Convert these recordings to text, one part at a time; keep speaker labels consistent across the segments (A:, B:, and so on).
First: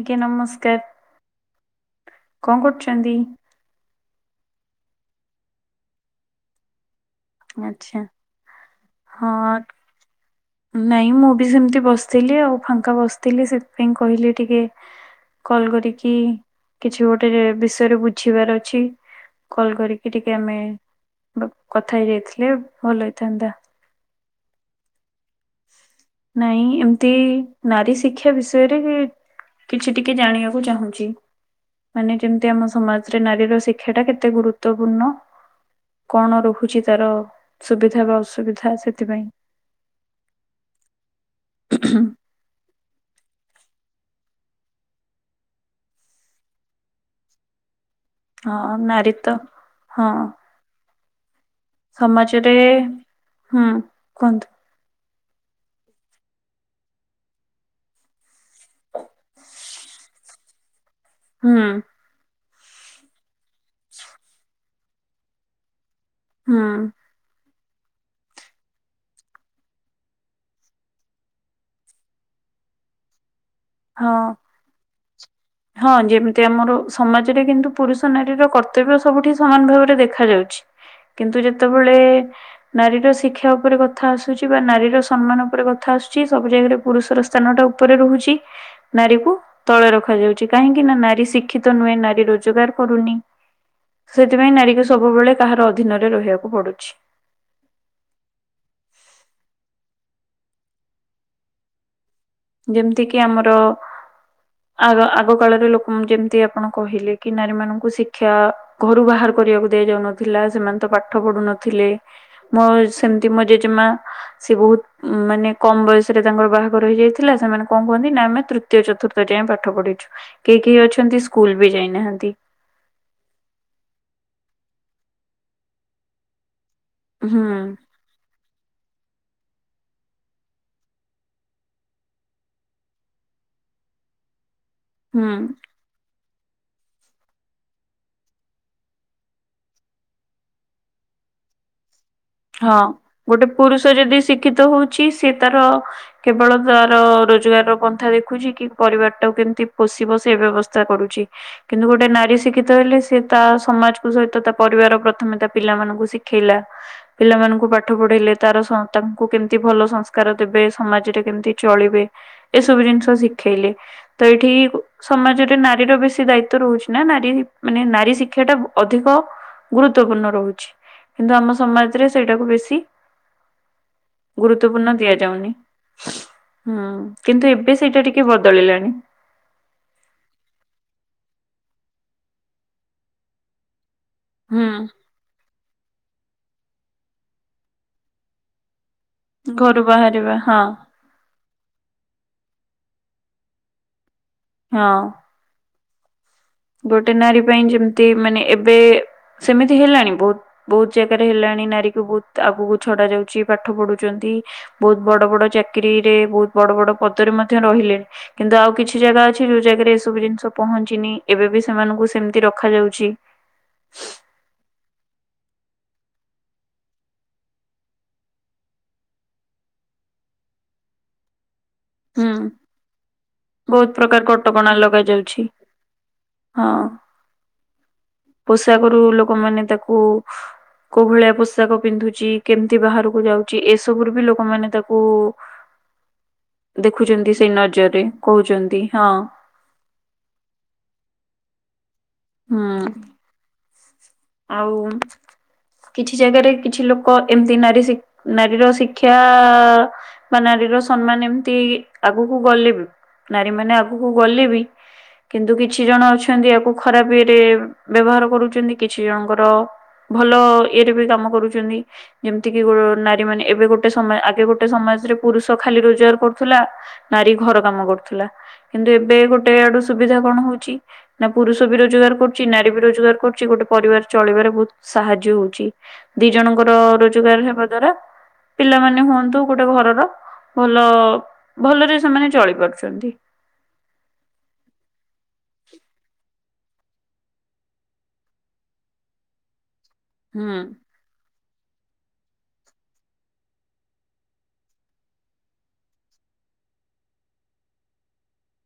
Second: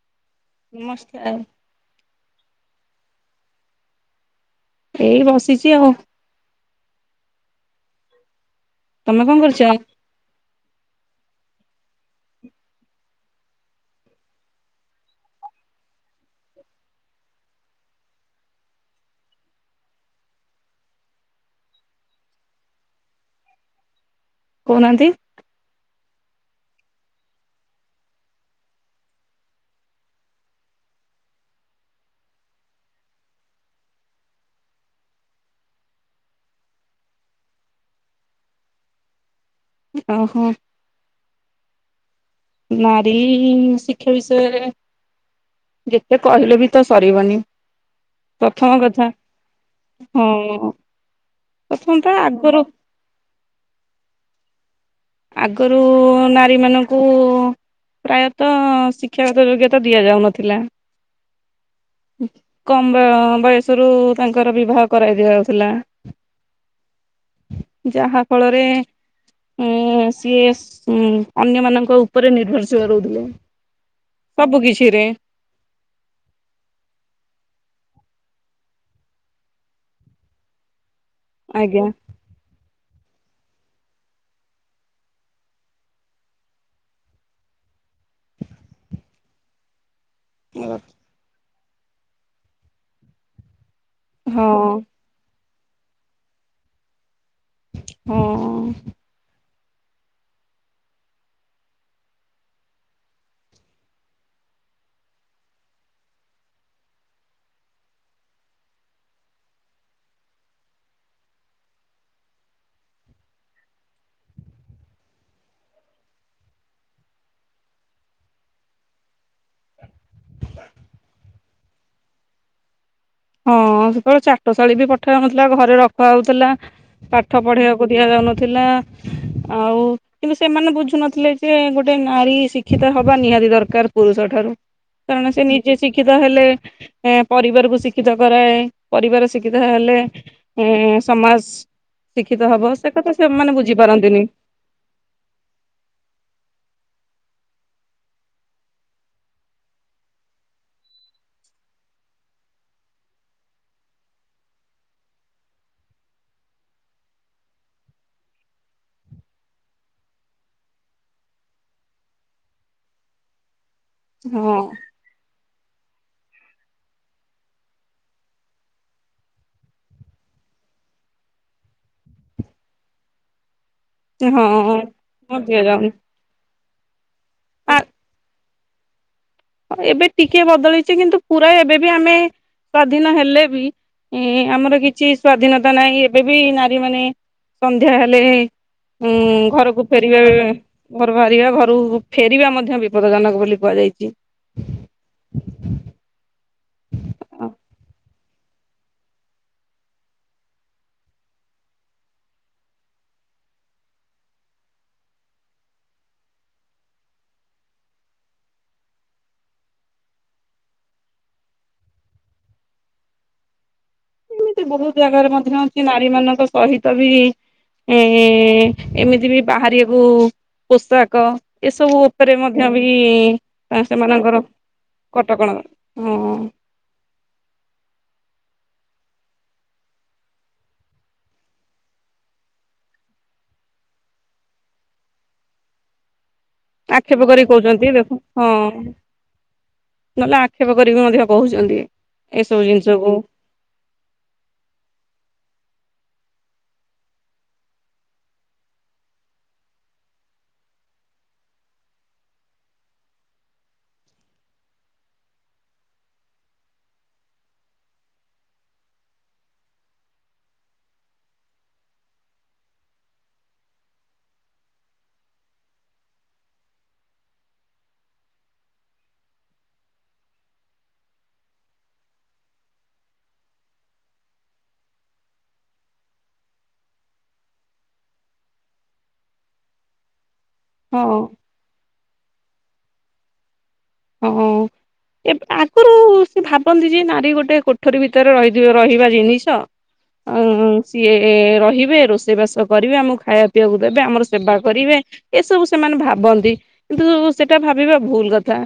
A: ଆଜ୍ଞା ନମସ୍
B: ନମସ୍କାର।
A: କଣ କରୁଛନ୍ତି?
B: ଏଇ ବସିଛି ଆଉ।
A: ଆଛା।
B: ତମେ କଣ କରୁଛ?
A: ନାଇଁ ମୁଁ ବି ସେମିତି ବସିଥିଲି ଆଉ। ଫାଙ୍କା ବସିଥିଲି ସେଥିପାଇଁ କହିଲି ଟିକେ କଲ୍ କରିକି କିଛି ଗୋଟେ ବିଷୟରେ ବୁଝିବାର ଅଛି। କଲ କରିକି ଟିକେ ଆମେ କଥା ହେଇଯାଇଥିଲେ ଭଲ ହେଇଥାନ୍ତା।
B: କହୁନାହାନ୍ତି
A: ନାଇଁ ଏମିତି ନାରୀ ଶିକ୍ଷା ବିଷୟରେ କିଛି ଟିକେ ଜାଣିବାକୁ ଚାହୁଁଚି। ମାନେ ଯେମିତି ଆମ ସମାଜରେ ନାରୀର ଶିକ୍ଷା ଟା କେତେ ଗୁରୁତ୍ୱପୂର୍ଣ୍ଣ? କଣ ରହୁଛି ତାର ସୁବିଧା ବା ଅସୁବିଧା ସେଥିପାଇଁ।
B: ଓହୋ।
A: ହଁ
B: ନାରୀ ଶିକ୍ଷା ବିଷୟରେ ଯେତେ କହିଲେ ବି ତ ସରିବନି।
A: ହଁ
B: ପ୍ରଥମ କଥା
A: ନାରୀ ତ
B: ହଁ। ପ୍ରଥମତଃ
A: ସମାଜରେ
B: ଆଗରୁ
A: ହୁଁ କୁହନ୍ତୁ
B: ଆଗରୁ ନାରୀ ମାନଙ୍କୁ ପ୍ରାୟତଃ ଶିକ୍ଷାଗତ ଯୋଗ୍ୟତା ଦିଆ ଯାଉନଥିଲା।
A: ହଁ
B: କମ ବ ବୟସରୁ ତାଙ୍କର ବିବାହ କରାଇ ଦିଆଯାଉଥିଲା।
A: ହଁ
B: ଯାହା ଫଳରେ [unintelligible] ସିଏ ଅନ୍ୟ ମାନଙ୍କ ଉପରେ ନିର୍ଭରଶୀଳ ରହୁଥିଲେ।
A: ହଁ
B: ସବୁ କିଛିରେ
A: ହଁ! ଯେମିତି ଆମର ସମାଜରେ କିନ୍ତୁ ପୁରୁଷ ନାରୀର କର୍ତ୍ତବ୍ୟ ସବୁଠି ସମାନ ଭାବରେ ଦେଖା ଯାଉଛି। କିନ୍ତୁ
B: ଆଜ୍ଞା
A: ଯେତେବେଳେ ନାରୀର ଶିକ୍ଷା ଉପରେ କଥା ଆସୁଛି ବା ନାରୀର ସମ୍ମାନ ଉପରେ କଥା ଆସୁଛି ସବୁ ଜାଗାରେ ପୁରୁଷର ସ୍ଥାନ ଟା ଉପରେ ରହୁଛି ନାରୀକୁ ତଳେ ରଖାଯାଉଛି କାହିଁକି ନା ନାରୀ ଶି କ୍ଷିତ ନୁହେଁ ନାରୀ ରୋଜଗାର କରୁନି। ସେଥିପାଇଁ
B: ହଁ
A: ନାରୀ କୁ ସବୁ ସବୁବେଳେ କାହାର ଅଧୀନରେ ରହିବାକୁ ପଡୁଛି।
B: ହଁ ଅଁ।
A: ଯେମିତିକି ଆମର ଆଗ ଆଗ କାଳରେ ଲୋକମାନେ କେମତି ଆପଣ କହିଲେ କି ନାରୀ ମାନଙ୍କୁ ଶିକ୍ଷା ଘରୁ ବାହାର କରିବାକୁ ଦିଆଯାଉ ନଥିଲା ସେମାନେ ତ ପାଠ ପଢୁ ନଥିଲେ। ମୋର ସେମିତି ମୋ ଜେଜେମା ସିଏ ବହୁତ ମାନେ କମ ବୟସରେ ତାଙ୍କର ବାହାଘର ହେଇଯାଇ ଥିଲା। ସେମାନେ କଣ କୁହନ୍ତି ନା ଆମେ ତୃ ତୃତିୟ ଚତୁର୍ଥ ଯାଏ ପାଠ ପଢିଛୁ କେହି କେହି ଅଛନ୍ତି ସ୍କୁଲ ବି ଯାଇନାହାନ୍ତି।
B: ହଁ! ସେତେବେଳେ ଚାଟଶାଳୀ ବି ପଠା ଯାଉନଥିଲା ଘରେ ରଖା ହଉଥିଲା ପାଠ
A: ହୁଁ
B: ପଢେଇବାକୁ ଦିଆ ଯାଉନଥିଲା। ଆଉ କିନ୍ତୁ ସେମାନେ ବୁଝୁନଥିଲେ ଯେ ଗୋଟେ ନାରୀ ଶିକ୍ଷିତ ହବା ନିହାତି ଦରକାର ପୁରୁଷ ଠାରୁ। କାରଣ
A: ହୁଁ
B: ସେ ନିଜେ ଶିକ୍ଷିତ ହେଲେ ପରିବାରକୁ ଶି ଶିକ୍ଷିତ କରାଏ। ପରିବାର ଶିକ୍ଷିତ ହେଲେ ଏଁ ସମାଜ ଶିକ୍ଷିତ ହେବ
A: ହଁ
B: ସେ କଥା
A: ଗୋଟେ
B: ସେମାନେ
A: ପୁରୁଷ ଯଦି
B: ବୁଝିପାରନ୍ତିନି।
A: ଶିକ୍ଷିତ ହଉଛି ସେ ତାର କେବଳ ତାର ରୋଜଗାର ର ପନ୍ଥା ଦେଖୁଛି କି ପରିବାର ଟାକୁ କେମିତି ପୋଷିବ ସେ ବ୍ୟବସ୍ଥା କରୁଛି। କିନ୍ତୁ ଗୋଟେ ନାରୀ ଶିକ୍ଷିତ ହେଲେ ସେ ତା ସମାଜକୁ ସହିତ ତା ପରିବାର ପ୍ରଥମେ ତା ପିଲାମାନଙ୍କୁ ଶି ଥିଲା। ପିଲାମାନଙ୍କୁ ପାଠ ପଢେଇଲେ ତାର ତାଙ୍କୁ କେମିତି ଭଲ ସଂସ୍କାର ଦେବେ ସମାଜରେ କେମିତି ଚଳିବେ। ଏ ସବୁ ଜିନିଷ ଶିଖେଇଲେ ତ ଏଇଠି
B: ହଁ
A: ସମାଜରେ ନାରୀର ବେଶୀ ଦାୟିତ୍ବ ରହୁଛି ନା ନାରୀ ମାନେ ନାରୀ ଶିକ୍ଷା ଟା ଅଧିକ ଗୁରୁତ୍ୱପୂର୍ଣ୍ଣ ରହୁଛି କିନ୍ତୁ ଆମ ସମାଜରେ ସେଇଟାକୁ ବେଶୀ ଗୁରୁତ୍ୱପୂର୍ଣ୍ଣ ଦିଆଯାଉନି। ହଁ! କିନ୍ତୁ ଏବେ
B: ଆ
A: ସେଇଟା ଟିକେ ବଦଳିଲାଣି।
B: ଏବେ ଟିକେ ବଦଳିଛି କିନ୍ତୁ ପୁରା ଏବେ ବି ଆମେ ସ୍ଵାଧୀନ ହେଲେ ବି ଇଁ
A: ହୁଁ
B: ଆମର କିଛି ସ୍ଵାଧୀନତା ନାହିଁ ଏବେ ବି ନାରୀ ମାନେ ସନ୍ଧ୍ୟା ହେଲେ ଉଁ
A: ଘରୁ
B: ଘରକୁ ଫେରିବେ
A: ବାହାରିବା ହଁ
B: ଘରୁ ବାହାରିବା ଘରୁକୁ ଫେରିବା ମଧ୍ୟ ବିପଦଜନକ ବୋଲି କୁହାଯାଇଛି।
A: ହଁ।
B: [inaudible]
A: ଗୋଟେ ନାରୀ ପାଇଁ ଯେମିତି ମାନେ ଏବେ ବେ ସେମିତି ହେଲାଣି ବହୁତ। ବହୁତ ଜାଗାରେ ହେଲାଣି ନାରୀ କୁ ବହୁତ ଆଗକୁ ଛଡା ଯାଉଛି ପାଠ ପଢୁଛନ୍ତି। ବହୁତ ବଡ ବଡ ଚାକିରିରେ ବହୁତ ବଡ ବଡ ପଦରେ ମଧ୍ୟ ରହିଲେଣି। କିନ୍ତୁ ଆଉ କିଛି ଜାଗା ଅଛି ଯୋଉ ଜାଗାରେ ଏସବୁ ଜିନିଷ ପହଞ୍ଚିନି। ଏବେବି ସେମାନଙ୍କୁ ସେମିତି ରଖାଯାଉଛି।
B: ଏମିତି ବହୁତ ଜାଗାରେ ମଧ୍ୟ ଅଛି ନାରୀ ମାନଙ୍କ ସହିତ ବି ଏଁ ଏଁ ଏମିତି ବି ବାହାରିବାକୁ ପୋଷାକ ଏସବୁ
A: ହୁଁ
B: ଉପରେ ମଧ୍ୟ ବି ଇ
A: ବହୁତ ପ୍ରକାର
B: ସେମାନଙ୍କର
A: କଟକଣା ଲଗାଯାଉଛି
B: କଟକଣା ହଁ
A: ହଁ। ପୋଷାକରୁ ଲୋକମାନେ ତାକୁ କୋଉ ଭଳିଆ ପୋଷାକ ପିନ୍ଧୁଚି କେମିତି ବାହାରକୁ ଯାଉଚି ଏସବୁ ରୁ ବି ଲୋକମାନେ ତାକୁ
B: ଆକ୍ଷେପ
A: ଦେଖୁଛନ୍ତି
B: କରିକି
A: ସେଇ
B: କହୁଛନ୍ତି
A: ନଜରରେ
B: ଦେଖୁ ହଁ
A: କହୁଛନ୍ତି ହଁ
B: ନହେଲେ ଆକ୍ଷେପ କରିକି ମଧ୍ୟ କହୁଛନ୍ତି ଏସବୁ
A: ହୁଁ
B: ଜିନିଷକୁ
A: ଆଉ କିଛି ଜାଗାରେ କିଛି ଲୋକ ଏମିତି ନାରୀ ସି ନାରୀର ଶିକ୍ଷା ଆ ବା ନାରୀର ସମ୍ମାନ ଏମିତି ଆଗକୁ ଗଲେ ବି ନାରୀ ମାନେ ଆଗକୁ ଗଲେ ବି କିନ୍ତୁ କିଛି ଜଣ ଅଛନ୍ତି ୟାକୁ ଖରାପ ଇଏରେ ବ୍ୟବହାର କରୁଛନ୍ତି କିଛି ଜଣଙ୍କର ଭଲ ଇଏରେ ବି କାମ କରୁଚ଼ନ୍ତି ଯେମିତି କିି ଗୋ ନାରୀ ମାନେ ଏବେ ଗୋଟେ ସମ ଆଗେ ଗୋଟେ ସମାଜରେ ପୁରୁଷ ଖାଲି ରୋଜଗାର କରୁଥିଲା ନାରୀ ଘର କାମ କରୁଥିଲା କିନ୍ତୁ ଏବେ ଗୋଟେ ଆଡୁ ସୁବିଧା କଣ ହଉଛି ନା ପୁରୁଷ ବି ରୋଜଗାର କରୁଚି ନାରୀ ବି ରୋଜଗାର କରୁଚି ଗୋଟେ ପରିବାର ଚଳିବାରେ ବହୁତ ସାହାଯ୍ୟ ହଉଛି ଦି ଜଣଙ୍କର ରୋଜଗାର ହେବା ଦ୍ଵାରା ପିଲାମାନେ ହୁଅନ୍ତୁ ଗୋଟେ ଘରର ଭଲ
B: ହଁ
A: ଭଲରେ ସେମାନେ ଚଳି ପାରୁଚ଼ନ୍ତି।
B: ହୁଁ। ଏବେ ଆଗରୁ ସେ ଭାବନ୍ତି ଯେ ନାରୀ ଗୋଟେ କୋଠରୀ ଭିତରେ ର ରହିବା ଜିନିଷ
A: ହୁଁ।
B: ଆଉ ସିଏ ରହିବେ ରୋଷେଇବାସ କରିବେ ଆମକୁ ଖାଇବା ପିଇବାକୁ ଦେବେ ଆମର ସେବା କରିବେ। ଏସବୁ ସେମାନେ ଭାବନ୍ତି କିନ୍ତୁ ସେଟା ଭାବିବା ଭୁଲ କଥା।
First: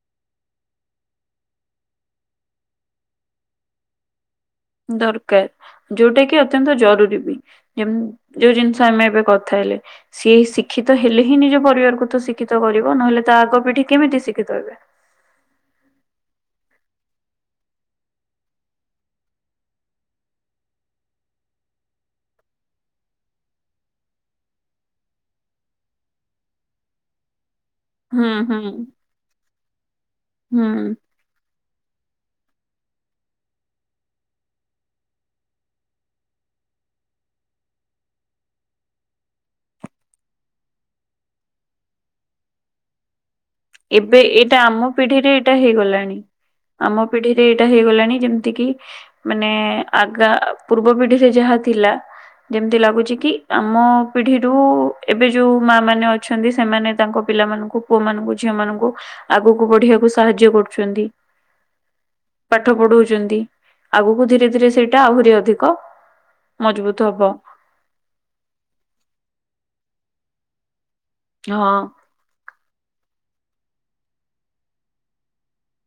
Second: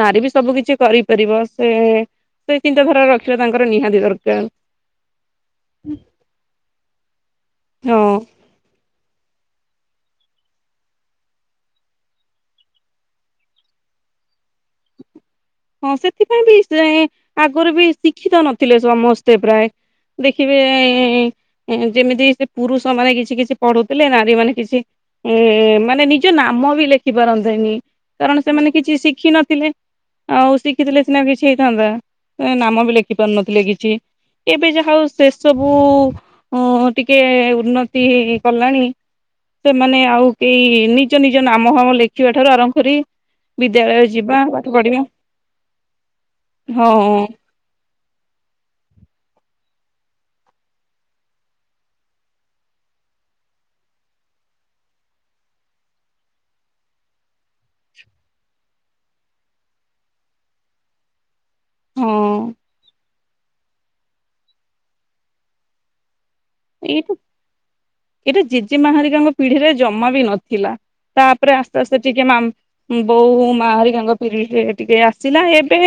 B: ନାରୀ ବି ସବୁ କିଛି କରିପାରିବ ସେ ସେ ଚିନ୍ତାଧାରା ରଖିବା ତାଙ୍କର ନିହାତି ଦରକାର।
A: ଦରକାର ଯୋଉଟା କି ଅତ୍ୟନ୍ତ ଜରୁରୀ ବି ଯେ
B: ହଁ।
A: ଯୋଉ ଜିନିଷ ଆମେ ଏବେ କଥା ହେଲେ। ସିଏ ଶିକ୍ଷିତ ହେଲେ ହିଁ ନିଜ ପରିବାରକୁ ତ ଶିକ୍ଷିତ କରିବ ନହେଲେ ତା ଆଗ ପିଢି କେମିତି ଶିକ୍ଷିତ ହେବେ? [inaudible]
B: ହଁ ସେଥିପାଇଁ ବି ସେ ଆଗରୁ ବି ଶିକ୍ଷିତ ନଥିଲେ ସମସ୍ତେ ପ୍ରାୟ। ଦେଖିବେ ଯେମିତି ସେ ପୁରୁଷ ମାନେ କିଛି କିଛି ପଢୁଥିଲେ ନାରୀ ମାନେ କିଛି ଏ ମାନେ ନିଜ ନାମ ବି ଲେଖି ପାରନ୍ତେନି
A: ହୁଁ
B: କାରଣ
A: ହୁଁ
B: ସେମାନେ କିଛି ଶିଖିିନଥିଲେ ଆଉ
A: ହୁଁ
B: ଶିଖିଥିଲେ କିଛି ନା କିଛି ହେଇଥାନ୍ତା ସେ ନାମ ବି ଲେଖି ପାରୁନଥିଲେ କିଛି। ଏବେ ଯାହା ହଉ ସେ ସବୁ ଉ ଟିକେ ଉନ୍ନତି କଲାଣି। ସେମାନେ ଆଉ କେହି ନିଜ ନିଜ ନାମ ହାମ ଲେଖିବା ଠାରୁ ଆରମ୍ଭ କରି ବିଦ୍ୟାଳୟ
A: ଏବେ
B: ଯିବା
A: ଏଇଟା
B: ପାଠ
A: ଆମ
B: ପଢିବା
A: ପିଢିରେ ଏଇଟା ହେଇଗଲାଣି
B: ହଁ
A: ଆମ ପିଢିରେ ହେଇଗଲାଣି ଯେମିତି କି ମାନେ ଆଗା ପୂର୍ବ ପିଢିରେ ଯାହା ଥିଲା ଯେମିତି ଲାଗୁଛି କି ଆମ ପିଢିରୁ ଏବେ ଯୋଉ ମା ମାନେ ଅଛନ୍ତି ସେମାନେ ତାଙ୍କ ପିଲାମାନଙ୍କୁ ପୁଅ ମାନଙ୍କୁ ଝିଅ ମାନଙ୍କୁ ଆଗକୁ ବଢିବାକୁ ସାହାଯ୍ୟ କରୁଛନ୍ତି
B: ହଁ।
A: ପାଠ ପଢୁ ଛନ୍ତି, ଆଗକୁ ଧୀରେ ଧୀରେ ସେଇଟା ଆହୁରି ଅଧିକ ମଜବୁତ ହବ।
B: ଏଟା ଜେଜେମା ହାରିକାଙ୍କ ପିଢିରେ ଜମା ବି ନଥିଲା ତାପରେ
A: ହଁ
B: ଆସ୍ତେ ଆସ୍ତେ ଟିକେ ମାମ୍‌ ବୋଉ ମା ହେରିକା ଙ୍କ ପିଢିରେ ଟିକେ ଆସିଲା ଏବେ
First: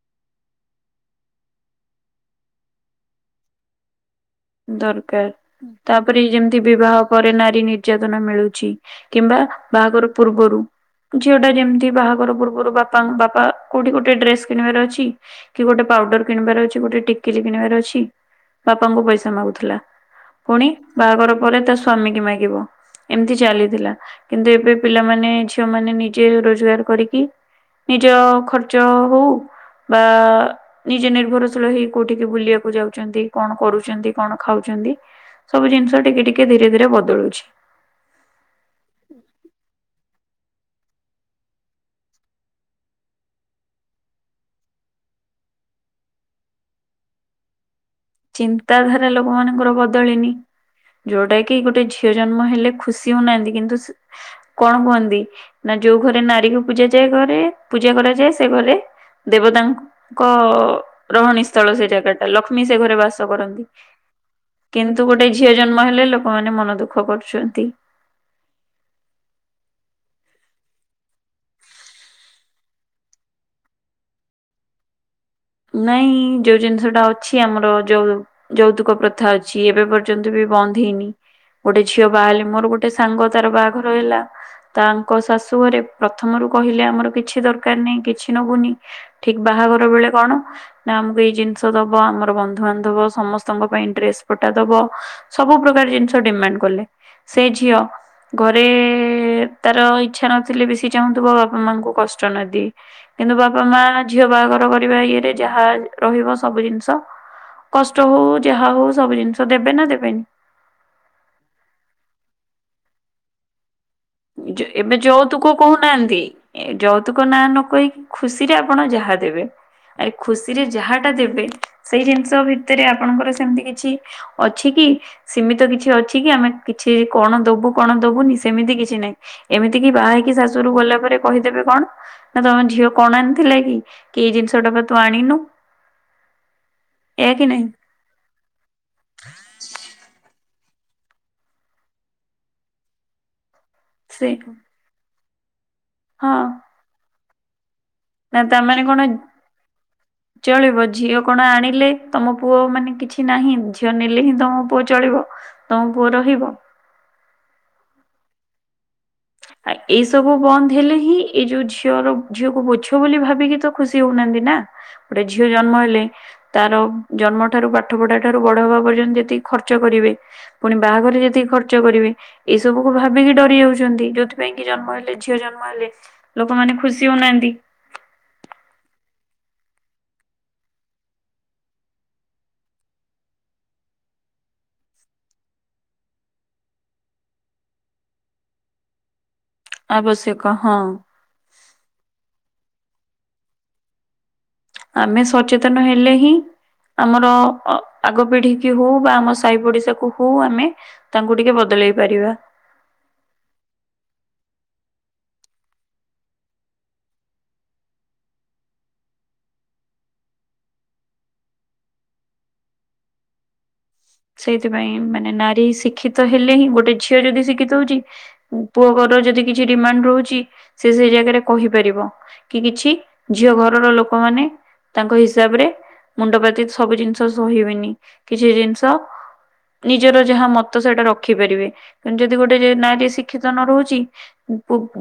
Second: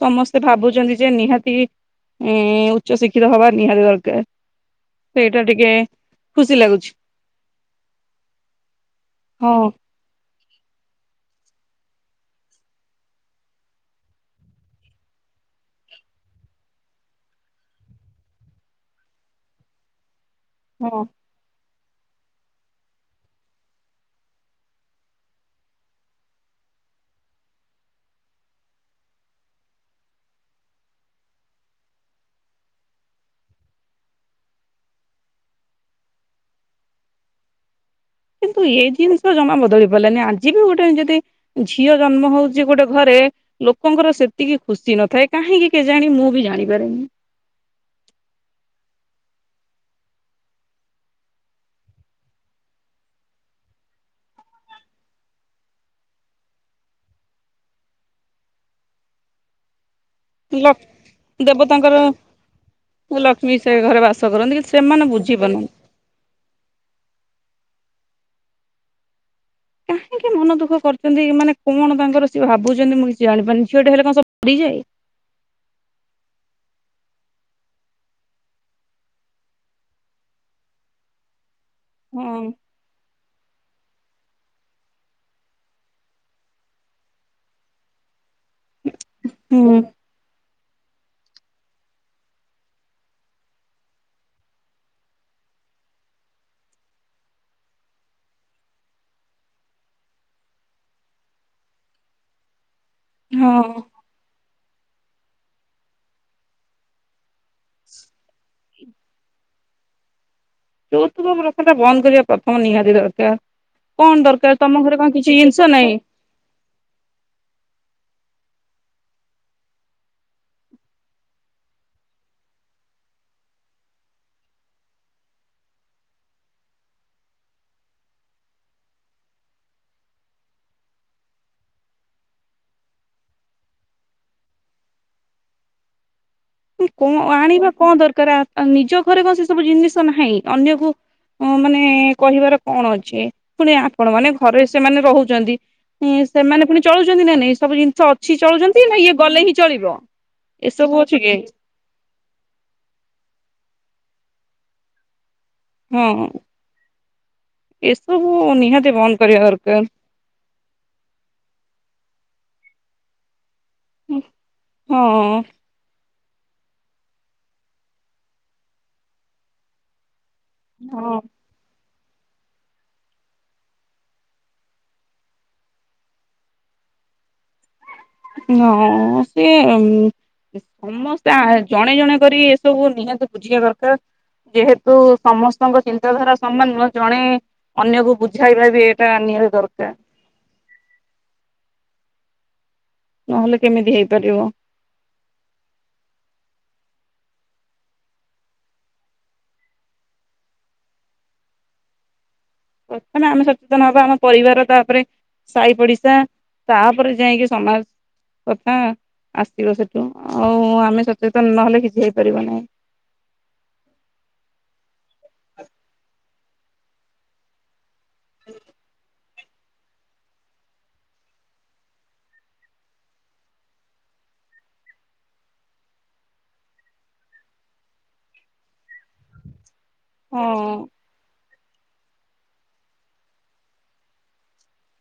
B: ସମସ୍ତେ ଭାବୁଚନ୍ତି ଯେ ନିହାତି ଉଚ୍ଚ ଶିକ୍ଷିତ ହବା ନିହାତି ଦରକାର।
A: ଦରକାର,
B: ସେଇଟା ଟିକେ
A: ତାପରେ
B: ଖୁସି
A: ଯେମିତି
B: ଲାଗୁଛି
A: ବିବାହ ପରେ ନାରୀ ନିର୍ଯାତନା ମିଳୁଛି। କିମ୍ବା
B: ହଁ
A: ବାହାଘର ପୂର୍ବରୁ। ଝିଅଟା ଯେମିତି ବାହାଘର ପୂର୍ବରୁ ବାପା ବାପା କୋଉଠି ଗୋଟେ ଡ୍ରେସ କିଣିବାର ଅଛି କି ଗୋଟେ ପାଉଡର କିଣିବାର ଅଛି ଗୋଟେ ଟିକିଲି କିଣିବାର ଅଛି ବାପାଙ୍କୁ ପଇସା ମାଗୁଥିଲା ପୁଣି
B: ହଁ
A: ବାହାଘର ପରେ ତା ସ୍ଵାମୀ କି ମାଗିବ। ଏମିତି ଚାଲିଥିଲା କିନ୍ତୁ ଏବେ ପିଲାମାନେ ଝିଅମାନେ ନିଜେ ରୋଜଗାର କରିକି ନିଜ ଖର୍ଚ୍ଚ ହଉ ବା ନିଜେ ନିର୍ଭରଶୀଳ ହେଇ କୋଉଠିକି ବୁଲିବାକୁ ଯାଉଛନ୍ତି କଣ କରୁଛନ୍ତି। କଣ ଖାଉଛନ୍ତି ସବୁ ଜିନିଷ ଟିକେ ଟିକେ ଧୀରେ ଧୀରେ ବଦଳୁଛି।
B: କିନ୍ତୁ ଏଇ ଜିନିଷ ଜମା ବଦଳି ପାରିଲାନି ଆଜି ବି ଗୋଟେ ଯଦି ଝିଅ ଜନ୍ମ ହଉଛି ଗୋଟେ ଘରେ ଲୋକଙ୍କର ସେତିକି ଖୁସି ନଥାଏ କାହିଁକି କେଜାଣି ମୁଁ ବି ଜାଣିପାରେନି।
A: ଚିନ୍ତାଧାରା ଲୋକମାନଙ୍କର ବଦଳିନି। ଯୋଉଟା କି ଗୋଟେ ଝିଅ ଜନ୍ମ ହେଲେ ଖୁସି ହଉନାହାନ୍ତି କିନ୍ତୁ କଣ କୁହନ୍ତି ନା ଯୋଉ ଘରେ ନାରୀ କୁ ପୂଜା ଯାଏ ଘରେ ପୂଜା କରାଯାଏ ସେ ଘରେ ଦେବତାଙ୍କ
B: ଲ
A: ରହଣୀ ସ୍ଥଳ ସେ
B: ଦେବତାଙ୍କର
A: ଜାଗାଟା ଲକ୍ଷ୍ମୀ ସେ ରେ ବାସ
B: ଲକ୍ଷ୍ମୀ
A: କରନ୍ତି
B: ସେ ଘରେ ବାସ କରନ୍ତି କି ସେମାନେ
A: କିନ୍ତୁ ଗୋଟେ
B: ବୁଝି
A: ଝିଅ
B: ପାରୁନାହାନ୍ତି।
A: ଜନ୍ମ ହେଲେ ଲୋକମାନେ ମନ ଦୁଃଖ କରୁଛନ୍ତି।
B: କାହିଁକି
A: [inaudible]
B: ମନ ଦୁଃଖ କରିଛନ୍ତି ମାନେ କଣ ତାଙ୍କର ସିଏ ଭାବୁଛନ୍ତି ମୁଁ କିଛି ଜାଣିପାରୁନି ଝିଅଟେ ହେଲେ କଣ ସବୁ ପଡିଯାଏ?
A: ନାଇଁ ଯୋଉ ଜିନିଷ ଟା ଅଛି ଆମର ଯୋଉ ଯୌତୁକ ପ୍ରଥା ଅଛି ଏବେ ପର୍ଯ୍ୟନ୍ତ ବି ବନ୍ଦ ହେଇନି ଗୋଟେ ଝିଅ ବାହାହେଲେ
B: ହଁ।
A: ମୋର ଗୋଟେ ଏ ସାଙ୍ଗ ତାର ବାହାଘର ହେଲା। ତାଙ୍କ ଶାଶୁ ଘରେ ପ୍ରଥମରୁ କହିଲେ ଆମର କିଛି ଦରକାର ନାହିଁ କିଛି ନବୁନି। ଠିକ
B: ହୁଁ
A: ବାହାଘର ବେଳେ କଣ? ନା ଆମକୁ ଏଇ ଜିନିଷ ଦବ, ଆମର ବନ୍ଧୁବାନ୍ଧବ ସମସ୍ତଙ୍କ ପାଇଁ ଡ୍ରେସ ପଟା ଦବ। ସବୁ ପ୍ରକାର ଜିନିଷ ଡିମାଣ୍ଡ କଲେ ସେ ଝିଅ ଘରେ ତାର ଇଚଛା ନଥିଲେ ବେଶୀ ଚାହୁଁଥିବ ବାପା ମାଙ୍କୁ କଷ୍ଟ ନଦିଏ। କିନ୍ତୁ ବାପା ମା
B: ହଁ
A: ଝିଅ ବାହାଘର କରିବା ଇଏରେ ଯାହା ରହିବ ସବୁ ଜିନିଷ କଷ୍ଟ ହଉ ଯାହା ହଉ ସବୁ ଜିନିଷ ଦେବେ ନା ଦେବେନି?
B: ଯୌତୁକ ପ୍ରଥାଟା ବନ୍ଦ କରିବା ପ୍ରଥମ ନିହାତି ଦରକାର। କଣ ଦରକାର
A: ଯ
B: ତମ
A: ଏବେ
B: ଘରେ କଣ କିଛି
A: ଯୌତୁକ
B: ଜିନିଷ ନାହିଁ।
A: କହୁନାହାନ୍ତି ଯୌତୁକ ନାଁ ନ କହିକି ଖୁସିରେ ଆପଣ ଯାହା ଦେବେ। ଆରେ ଖୁସିରେ ଯାହା ଟା ଦେବେ ସେଇ ଜିନିଷ ଭିତରେ ଆପଣଙ୍କର ସେମିତି କିଛି ଅଛି କି ସୀମିତ ତ କିଛି ଅଛି କି ଆମେ କିଛି କଣ ଦବୁ କଣ ଦବୁନି ସେମିତି କିଛି କିଛି ନାଇଁ ଏମିତି କିି ବାହା ହେଇକି ଶାଶୁ ଘରକୁ ଗଲା ପରେ କହିଦେବେ କଣ? ନା ତମ ଝିଅ କଣ ଆଣିଥିଲା କି, କି ଏଇ ଜିନିଷ ଟା ତୁ ଆଣିନୁ।
B: କନ
A: ଏଇଆ କି ନାହିଁ
B: ଆଣିବା କଣ ଦରକାର ନିଜ ଘରେ କଣ ସେ ସବୁ ଜିନିଷ ନାହିଁ ଅନ୍ୟକୁ ହ ମାନେ କହିବାର କଣ ଅଛି ପୁଣି ଆପଣ ମାନେ
A: ସେ
B: ଘରେ ସେମାନେ ରହୁଛନ୍ତି
A: ହଁ
B: ସେମାନେ ପୁଣି ଚଳୁଉଛନ୍ତି ନା ନାଇଁ ସବୁ ଜିନି ଶ ଅଛି
A: ନା ତାମାନେ
B: ଚଳୁଛନ୍ତି
A: କଣ
B: ନା ଇଏ ଗଲେ ହିଁ ଚଳିବ
A: ଚଳିବ
B: ଏସବୁ
A: ଝିଅ
B: ଅଛି କି?
A: କଣ ଆଣିଲେ। ତମ ପୁଅ ମାନେ କିଛି ନାହିଁ ଝିଅ ନେଲେ ହିଁ ତମ ପୁଅ ଚଳିବ। ତମ
B: ହଁ
A: ପୁଅ ରହିବ।
B: ଏସବୁ ନିହାତି ବନ୍ଦ କରିବା
A: ଆ
B: ଦରକାର।
A: ଏଇ ସବୁ ବନ୍ଦ ହେଲେ ହିଁ ଏଇ ଯୋଉ ଝିଅର ଝିଅକୁ ବୋଛ ବୋଲି ଭାବିକି ତ ଖୁସି ହଉନାହାନ୍ତି ନା, ଗୋଟେ
B: ହଁ
A: ଝିଅ ଜନ୍ମ ହେଲେ ତାର ଜନ୍ମ ଠାରୁ, ପାଠ ପଢା ଠାରୁ, ବଡ ହବା ପର୍ଯ୍ୟନ୍ତ ଯେତିକି ଖର୍ଚ୍ଚ କରିବେ ପୁଣି ବାହାଘର
B: ହଁ
A: ଯେତିକି ଖର୍ଚ୍ଚ କରିବେ ଏଇ ସବୁକୁ ଭାବିକି ଡରି ଯାଉଛନ୍ତି ଯୋଉଥି ସେଥିପାଇଁ କି ଜନ୍ମ ହେଲେ, ଝିଅ ଜନ୍ମ ହେଲେ, ଲୋକମାନେ ଖୁସି ହଉନାହାନ୍ତି।
B: ହଁ ସେ ସମସ୍ତେ ଆ ଜଣେ ଜଣେ କରି ଏସବୁ ନିହାତି ବୁଝିବା ଦରକାର। ଯେହେତୁ ସମସ୍ତଙ୍କ ଚିନ୍ତାଧାରା ସମାନ ନୁହ ଜଣେ ଅନ୍ୟକୁ ବୁଝାଇବା ବି ଏଇଟା ନିହାତି ଦରକାର।
A: ଆବଶ୍ୟକ ହଁ।
B: ନହେଲେ କେମିତି ହେଇପାରିବ।
A: ଆମେ ସଚେତନ ହେଲେ ହିଁ। ଆମର ଆଗ ପିଢି କି ହଉ ବା ଆମ ସାହି ପଡିଶାକୁ ହଉ ଆମେ ତାଙ୍କୁ ଟିକେ ବଦଳେଇ ପାରିବା।
B: ପ୍ରଥମେ ଆମେ ସଚେତନ ହବା ଆମ ପରିବାର ତାପରେ ସହି ପଡିଶା ତାପରେ ଯାଇକି ସମାଜ। କଥା ଆସିବ ସେଠୁ ଆଉ ଆମେ ସଚେତନ ନହେଲେ କିଛି ହେଇପାରିବ ନାହିଁ।
A: ସେଇଥିପାଇଁ ମାନେ ନାରୀ ଶିକ୍ଷିତ ହେଲେ ହିଁ ଗୋଟେ ଝିଅ ଯଦି ଶିକ୍ଷିତ ହଉଛି ପୁଅ ଘରୁ ଯଦି କିଛି ଡିମାଣ୍ଡ ରହୁଛି, ସେ ସେଇ ଜାଗାରେ କହିପାରିବ। କି କିଛି ଝିଅ ଘରର ଲୋକମାନେ ତାଙ୍କ ହିସାବରେ ମୁଣ୍ଡପାତିକି ସବୁ ଜିନିଷ ସହିବନି କିଛି ଜିନିଷ ନିଜର ଯାହା
B: ହଁ
A: ମତ ସେଇଟା ରଖିପାରିବେ କିନ୍ତୁ ଯଦି ଗୋଟେ ନାରୀ ଶିକ୍ଷିତ ନ ହହୁଛି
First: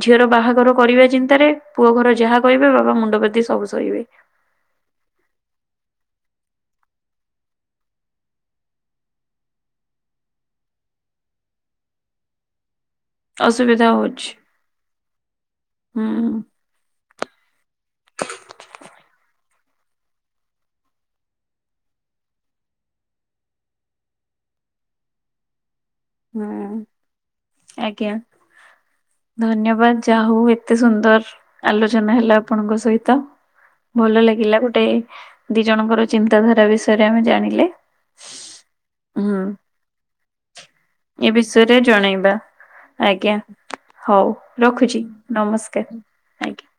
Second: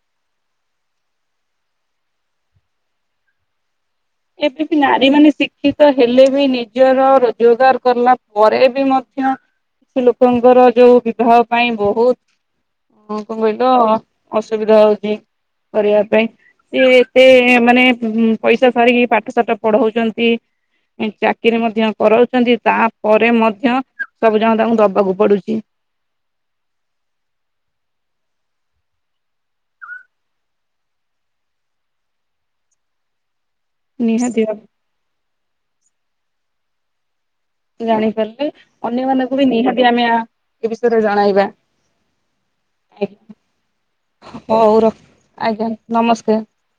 A: ଝିଅର ବାହାଘର କରିବା ଚିନ୍ତାରେ ପୁଅ ଘର ଯାହା କହିବେ ବାବା ମୁଣ୍ଡ ପାତି ସବୁ ସହିବେ।
B: ଏବେ ବି ନାରୀମାନେ ଶିକ୍ଷିତ ହେଲେ ବି ନିଜର ରୋଜଗାର କଲା ପରେ ବି ମଧ୍ୟ ସେ ଲୋକଙ୍କର ଯୋଉ ବିବାହ ପାଇଁ ବହୁତ କଣ କହିଲ
A: ଅସୁବିଧା ହଉଛି
B: ଅସୁବିଧା ହଉଛି କରିବା
A: ହୁଁ
B: ପାଇଁ। ସେ ଏତେ ମାନେ ପଇସା ସାରିକି ପାଠ ସାଠ ପଢ଼ଉଚନ୍ତି। ଇ ଚାକିରି ମଧ୍ୟ କରାଉଚନ୍ତି ତାପରେ ମଧ୍ୟ ସବୁଜାକ ତାଙ୍କୁ ଦବାକୁ ପଡ଼ୁଚି।
A: ହୁଁ ଆଜ୍ଞା। ଧନ୍ୟବାଦ ଯାହାହଉ ଏତେ ସୁନ୍ଦର ଆଲୋଚନା ହେଲା ଆପଣଙ୍କ ସହିତ। ଭଲ
B: ନିହାତି
A: ଲାଗିଲା
B: ଭାବେ
A: ଗୋଟେ ଦିଜଣଙ୍କର ଚିନ୍ତାଧାରା ବିଷୟରେ ଆମେ ଜାଣିଲେ।
B: ଜାଣିପାରିଲେ
A: ହୁଁ
B: ଅନ୍ୟମାନାନଙ୍କୁ ବି ନିହାତି ଆମେ ଆ
A: ଏ ବିଷୟରେ ଜଣେଇବା। ଆଜ୍ଞା ହଉ ରଖୁଛି ନମସ୍କାର ଆଜ୍ଞା।